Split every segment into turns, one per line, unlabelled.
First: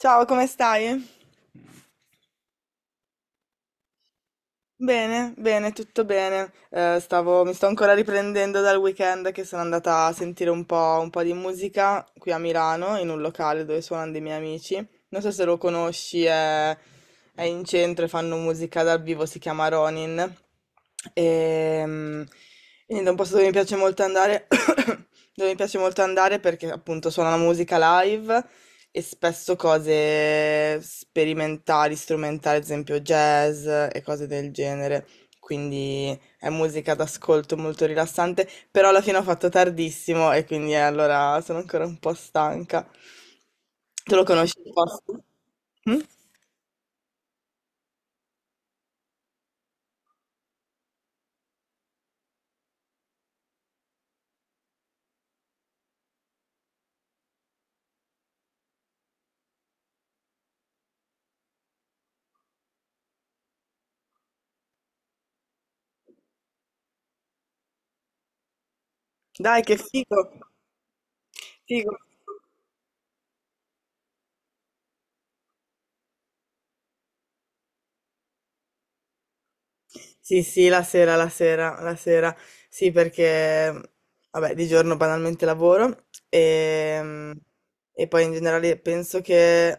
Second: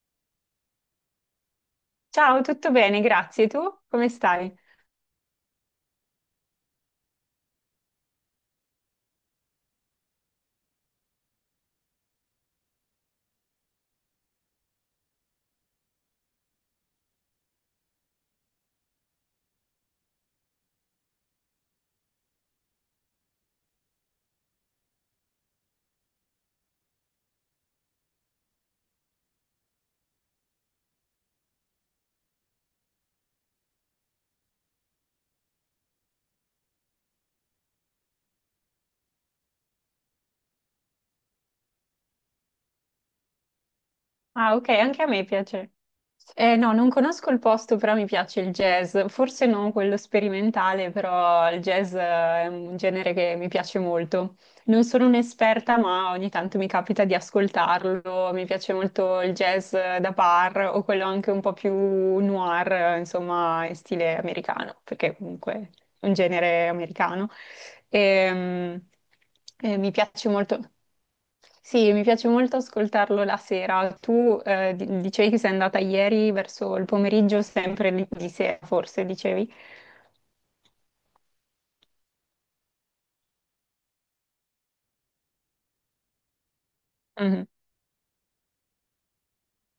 Ciao, come stai?
Ciao, tutto bene, grazie. Tu come stai?
Bene, bene, tutto bene. Mi sto ancora riprendendo dal weekend che sono andata a sentire un po' di musica qui a Milano, in un locale dove suonano dei miei amici. Non so se lo conosci, è in centro e fanno musica dal vivo, si chiama Ronin. E, quindi da un posto dove mi piace molto andare, dove mi piace molto andare perché appunto suona la musica live e spesso cose sperimentali, strumentali, ad esempio jazz e cose del genere. Quindi è musica d'ascolto molto rilassante, però alla fine ho fatto tardissimo e quindi, allora sono ancora un po' stanca. Tu lo
Ah,
conosci
ok,
il
anche a
posto?
me piace.
Mm?
No, non conosco il posto, però mi piace il jazz. Forse non quello sperimentale, però il jazz è un genere che mi piace molto. Non sono un'esperta, ma ogni tanto mi capita di ascoltarlo. Mi piace molto il jazz da bar o quello anche un po' più noir, insomma, in stile americano, perché comunque è un genere americano. E,
Dai, che
e mi piace
figo!
molto. Sì,
Figo.
mi piace molto ascoltarlo la sera. Tu dicevi che sei andata ieri verso il pomeriggio, sempre di sera, forse dicevi.
Sì, sì, la sera, la sera, la sera. Sì, vabbè, di giorno banalmente lavoro e,
Mhm.
e poi in generale penso che...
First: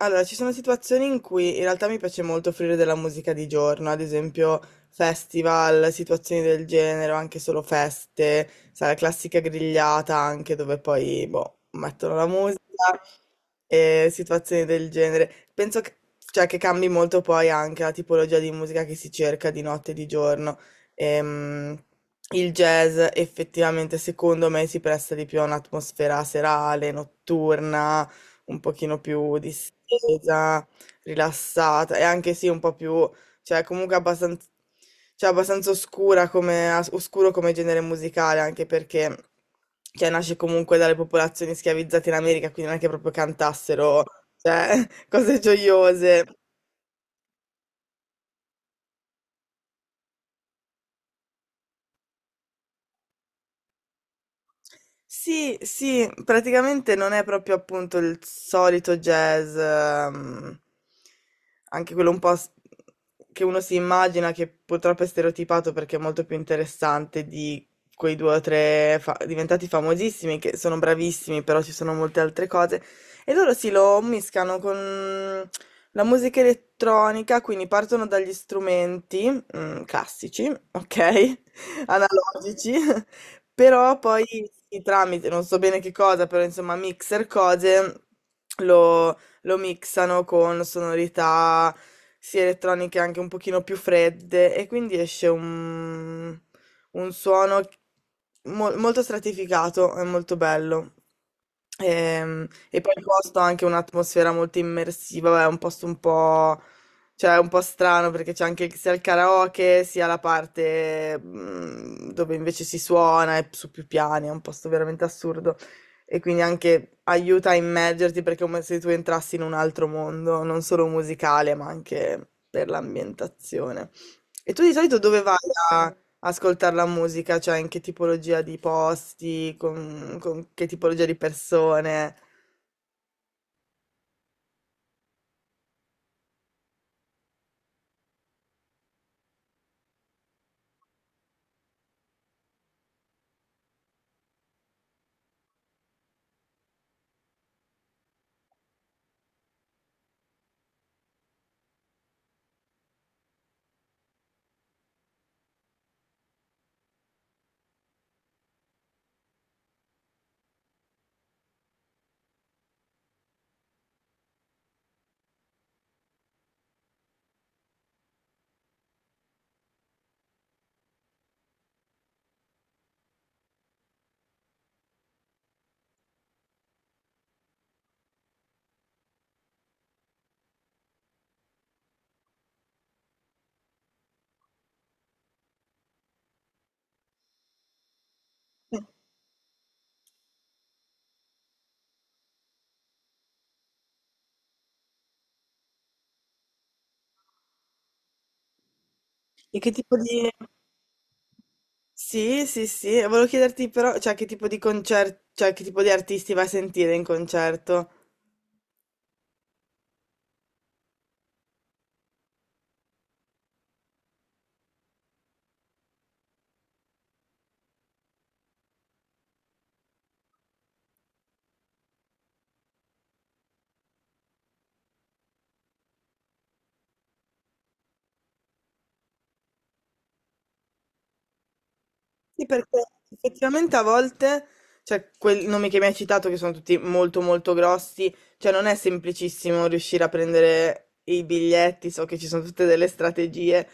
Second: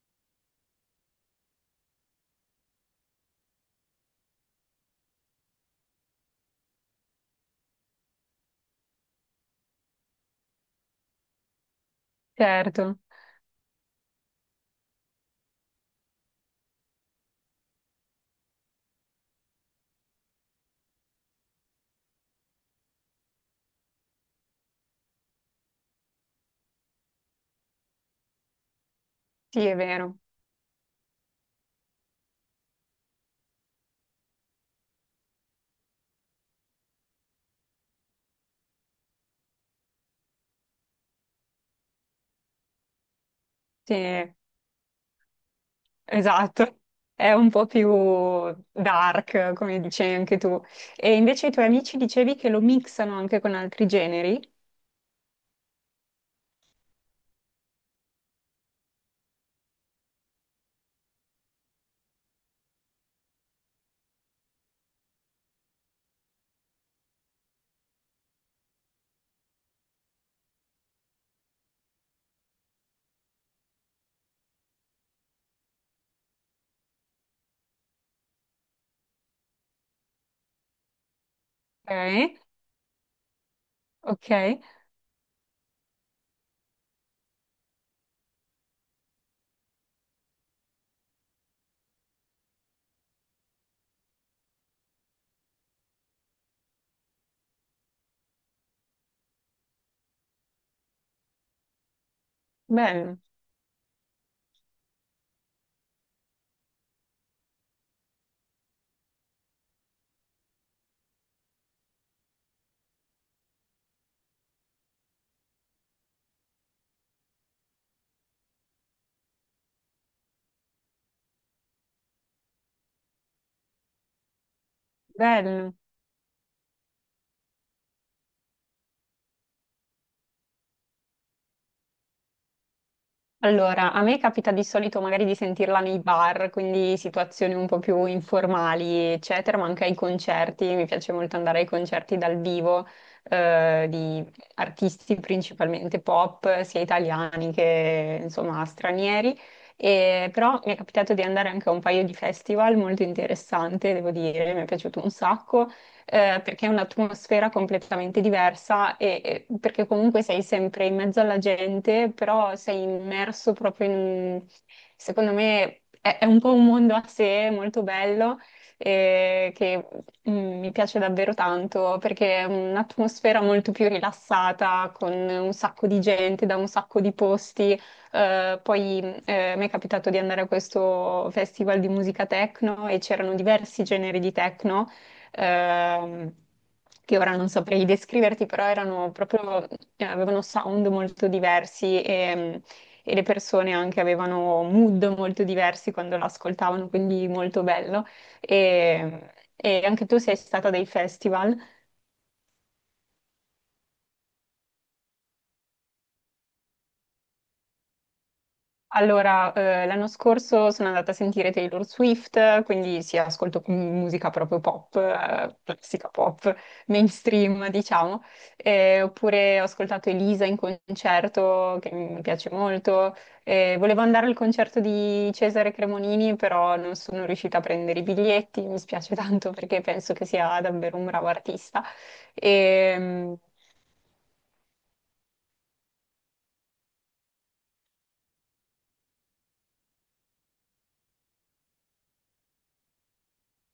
Allora, ci sono situazioni in cui in realtà mi piace molto offrire della musica di giorno, ad esempio festival, situazioni del genere, o anche solo feste, sai, la classica grigliata anche dove poi, boh, mettono la
Certo,
e situazioni del genere. Penso che, cioè, che cambi molto poi anche la tipologia di musica che si cerca di notte e di giorno. Ehm, il jazz effettivamente secondo me si presta di più a un'atmosfera serale, notturna, un pochino più
sì, è vero.
distesa, rilassata e anche sì un po' più cioè comunque abbastanza, cioè, abbastanza oscura come, oscuro come genere musicale, anche perché cioè, nasce comunque dalle popolazioni schiavizzate in America, quindi non è che proprio
Sì,
cantassero cioè, cose gioiose.
esatto. È un po' più dark, come dicevi anche tu. E invece i tuoi amici dicevi che lo mixano anche con altri generi.
Sì, sì, praticamente non è proprio appunto il solito jazz, anche quello un po' che uno si immagina che purtroppo è stereotipato perché è molto più interessante di quei due o tre diventati famosissimi che sono bravissimi, però ci sono molte altre cose. E loro si lo mischiano con la musica elettronica, quindi partono dagli strumenti, mm, classici, ok?
Ok,
Analogici. Però poi
ok.
sì, tramite, non so bene che cosa, però insomma mixer cose lo mixano con sonorità sia elettroniche anche un pochino più fredde e quindi esce un suono molto stratificato e molto bello. Poi il
Bello,
posto ha anche un'atmosfera molto immersiva, vabbè, è un posto un po'. Cioè, è un po' strano perché c'è anche sia il karaoke sia la parte mm, dove invece si suona e su più piani, è un posto veramente assurdo. E quindi anche aiuta a immergerti perché è come se tu entrassi in un altro mondo, non solo musicale, ma anche per l'ambientazione. E tu di solito dove vai
bello.
a ascoltare la musica? Cioè, in che tipologia di posti, con che tipologia di persone?
Allora, a me capita di solito magari di sentirla nei bar, quindi situazioni un po' più informali, eccetera, ma anche ai concerti. Mi piace molto andare ai concerti dal vivo, di artisti principalmente pop, sia italiani che insomma stranieri. E, però mi è capitato di andare anche a un paio di festival molto interessante, devo dire, mi è piaciuto un sacco perché è un'atmosfera completamente diversa e perché comunque sei sempre in mezzo alla gente, però sei immerso proprio in, secondo me, è un po' un mondo a sé molto bello che mm, mi piace davvero tanto perché è un'atmosfera molto più rilassata, con un sacco di gente da un sacco di posti. Poi mi è capitato di andare a questo festival di musica techno e c'erano diversi generi di techno ehm, che ora non saprei descriverti, però erano proprio, avevano sound molto diversi e le persone anche avevano mood molto diversi quando l'ascoltavano, quindi molto bello.
E che
E
tipo
anche tu
di...
sei stata a dei festival?
Sì, e volevo chiederti però, cioè, che tipo di concerto, cioè, che tipo di artisti vai a sentire in concerto?
Allora, l'anno scorso sono andata a sentire Taylor Swift, quindi sì, ascolto musica proprio pop, classica pop, mainstream, diciamo. Oppure ho ascoltato Elisa in concerto, che mi piace molto. Volevo andare al concerto di Cesare Cremonini, però non sono riuscita a prendere i biglietti, mi spiace tanto perché penso che sia davvero un bravo artista.
Sì, perché
Ehm,
effettivamente a volte, cioè, quei nomi che mi hai citato, che sono tutti molto grossi, cioè, non è semplicissimo riuscire a prendere i biglietti, so che ci sono tutte delle strategie.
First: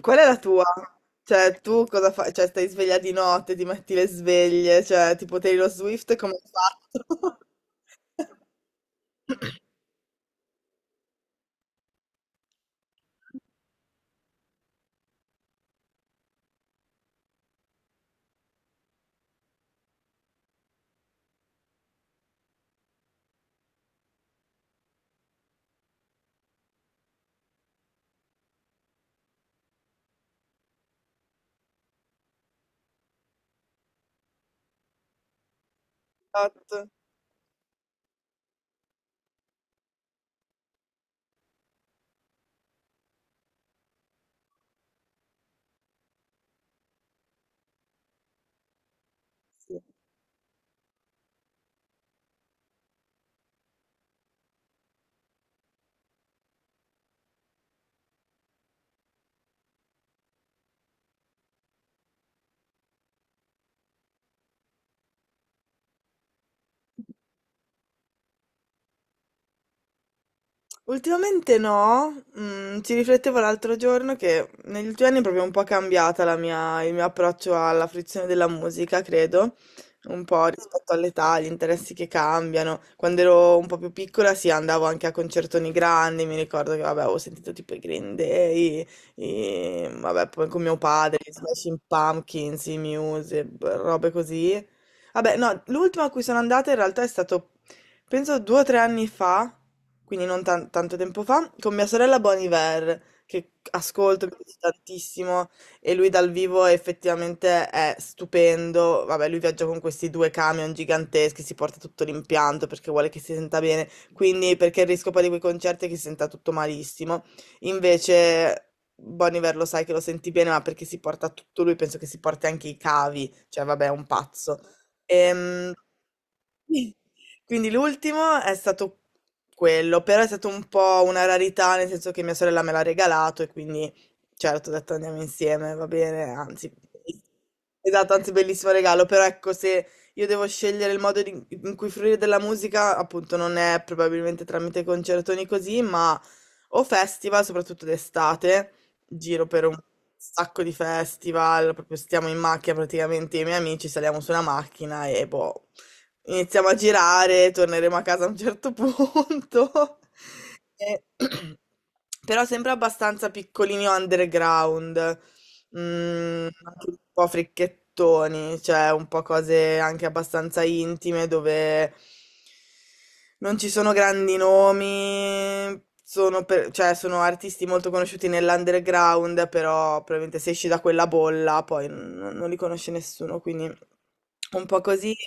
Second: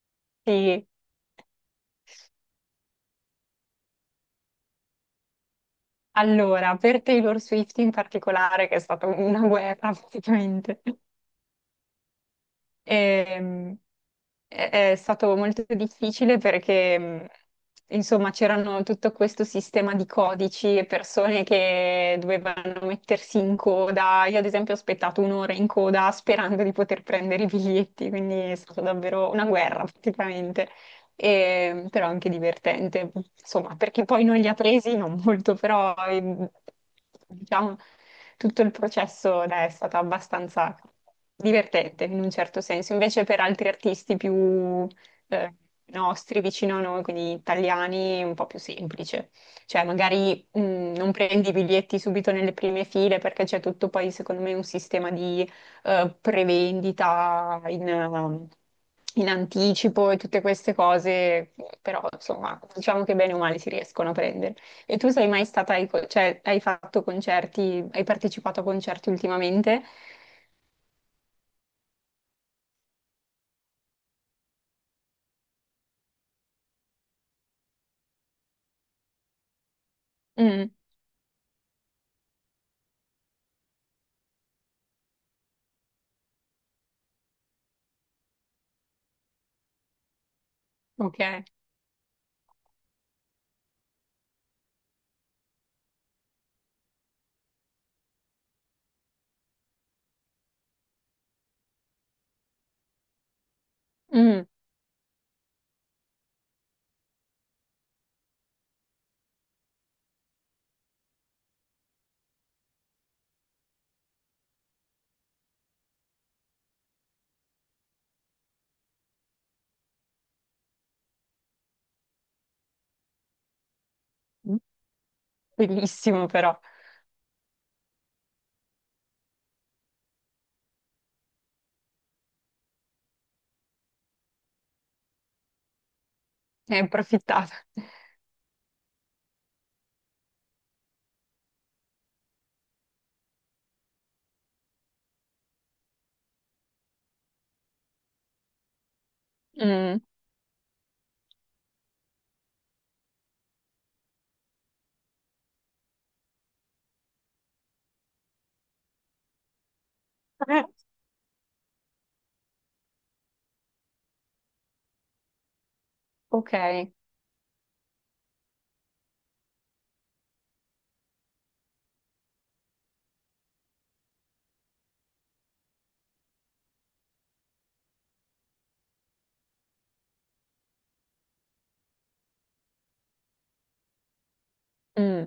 Qual è la tua?
sì.
Cioè, tu cosa fai? Cioè, stai sveglia di notte, ti metti le sveglie, cioè, tipo Taylor Swift, come hai
Allora, per
fatto?
Taylor Swift in particolare, che è stata una guerra praticamente, ehm, è stato molto difficile perché, insomma, c'erano tutto questo sistema di codici e persone che dovevano mettersi in coda. Io, ad esempio, ho aspettato un'ora in coda sperando di poter prendere i biglietti, quindi è stata davvero una guerra praticamente però anche divertente, insomma, perché poi non li ha presi, non molto, però
Esatto,
diciamo tutto il processo dai, è stato abbastanza divertente in un certo senso, invece per altri artisti più eh, nostri, vicino a noi, quindi italiani, è un po' più semplice.
sì.
Cioè, magari non prendi i biglietti subito nelle prime file perché c'è tutto poi, secondo me, un sistema di prevendita in, in anticipo e tutte queste cose, però insomma, diciamo che bene o male si riescono a prendere. E tu sei mai stata, cioè hai fatto concerti, hai partecipato a concerti ultimamente?
Ultimamente no, mm, ci riflettevo l'altro giorno che negli ultimi anni è proprio un po' cambiata il mio approccio alla fruizione della musica, credo, un po'
Mm,
rispetto all'età, agli interessi che cambiano. Quando ero un po' più piccola, sì, andavo anche a concertoni grandi, mi ricordo che, vabbè, avevo sentito tipo i Green Day, vabbè, poi con mio padre,
ok.
i Smashing Pumpkins, i Muse, robe così. Vabbè, no, l'ultima a cui sono andata in realtà è stato penso due o tre anni fa, quindi non tanto tempo fa, con mia sorella Bon Iver, che ascolto, mi
Mm,
piace tantissimo, e lui dal vivo effettivamente è stupendo. Vabbè, lui viaggia con questi due camion giganteschi, si porta tutto l'impianto perché vuole che si senta bene, quindi perché il rischio poi di quei concerti è che si senta tutto malissimo. Invece... Bon Iver lo sai che lo senti bene, ma perché si porta tutto lui, penso che si porti anche i cavi, cioè vabbè, è un pazzo. Ehm,
bellissimo però,
Quindi l'ultimo è stato quello, però è stato un po' una rarità, nel senso che mia sorella me l'ha regalato e quindi certo ho detto andiamo insieme, va bene, anzi,
ne hai approfittata.
esatto, anzi bellissimo regalo, però ecco se io devo scegliere in cui fruire della musica, appunto non è probabilmente tramite concertoni così, ma o festival, soprattutto d'estate, giro per un
Mm.
sacco di festival, proprio stiamo in macchina praticamente, io e i miei amici saliamo su una macchina e boh. Iniziamo a girare, torneremo a casa a un certo punto.
Eh.
E- Però sempre abbastanza piccolini underground mhmm,
Ok.
anche un po' fricchettoni, cioè un po' cose anche abbastanza intime dove non ci sono grandi nomi, sono per cioè sono artisti molto conosciuti nell'underground, però probabilmente se esci da quella bolla poi non li conosce nessuno, quindi un po' così.
Mm,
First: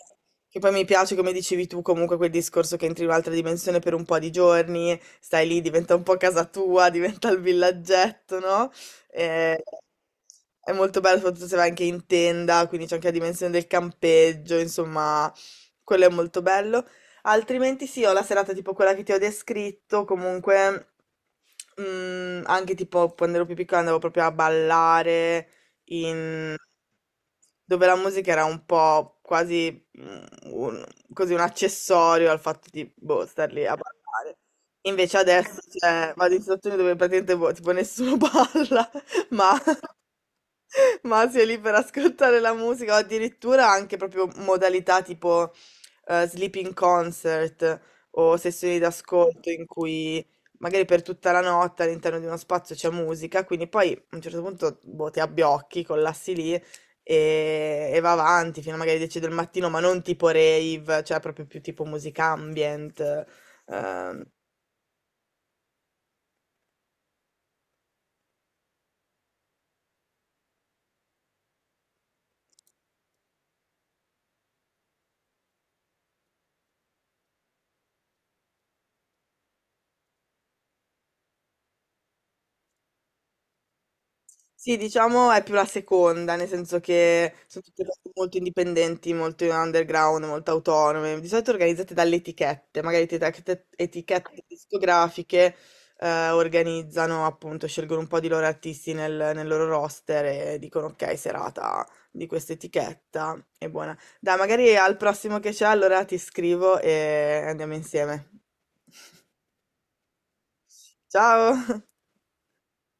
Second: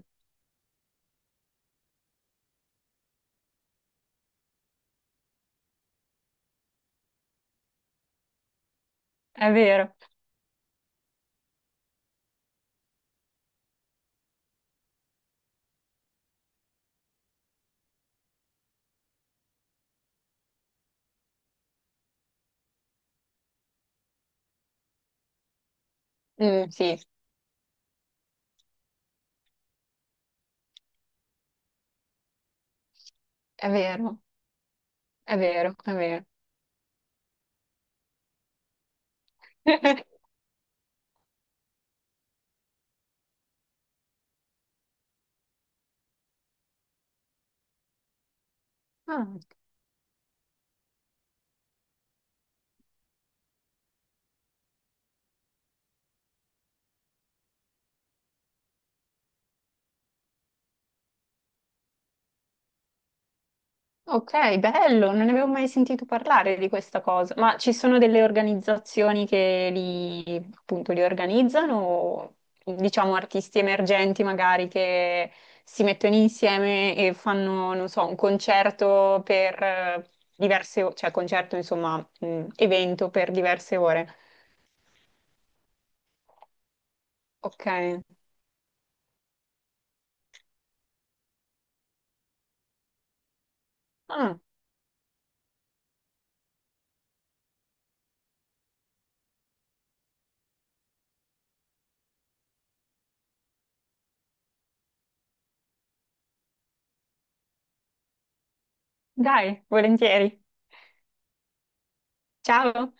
Che poi mi piace, come dicevi tu, comunque quel discorso che entri in un'altra dimensione per un po' di giorni, stai lì, diventa un po' casa tua, diventa il villaggetto, no?
è
Eh,
vero.
è molto bello, soprattutto se vai anche in tenda, quindi c'è anche la dimensione del campeggio, insomma, quello è molto bello. Altrimenti sì, ho la serata tipo quella che ti ho descritto, comunque mm, anche tipo quando ero più piccola andavo proprio a ballare in...
Mm, sì,
dove la musica era un po' quasi mm, un, così un accessorio al fatto di boh, star lì
è
a
vero,
ballare. Invece
è
adesso
vero, è
cioè,
vero.
vado in situazioni dove praticamente boh, tipo nessuno balla ma, ma si è lì per ascoltare la musica, o addirittura anche proprio modalità tipo sleeping concert o sessioni
Ah.
d'ascolto in cui magari per tutta la notte all'interno di uno spazio c'è musica, quindi poi a un certo punto boh, ti abbiocchi, collassi lì e va avanti fino a magari 10 del mattino, ma non tipo rave, cioè proprio più tipo musica ambient. ehm,
Ok, bello, non ne avevo mai sentito parlare di questa cosa, ma ci sono delle organizzazioni che li, appunto, li organizzano, diciamo artisti emergenti magari che si mettono insieme e fanno, non so, un concerto per diverse ore, cioè concerto, insomma, evento per diverse ore.
Sì, diciamo è più la seconda, nel senso che sono
Ok,
tutte cose molto indipendenti, molto underground, molto autonome, di solito organizzate dalle etichette, magari
ah,
etichette discografiche organizzano, appunto, scelgono un po' di loro artisti nel loro roster e dicono ok, serata di questa etichetta, è buona. Dai, magari al prossimo che c'è, allora ti scrivo e andiamo insieme.
dai, volentieri.
Ciao!
Ciao.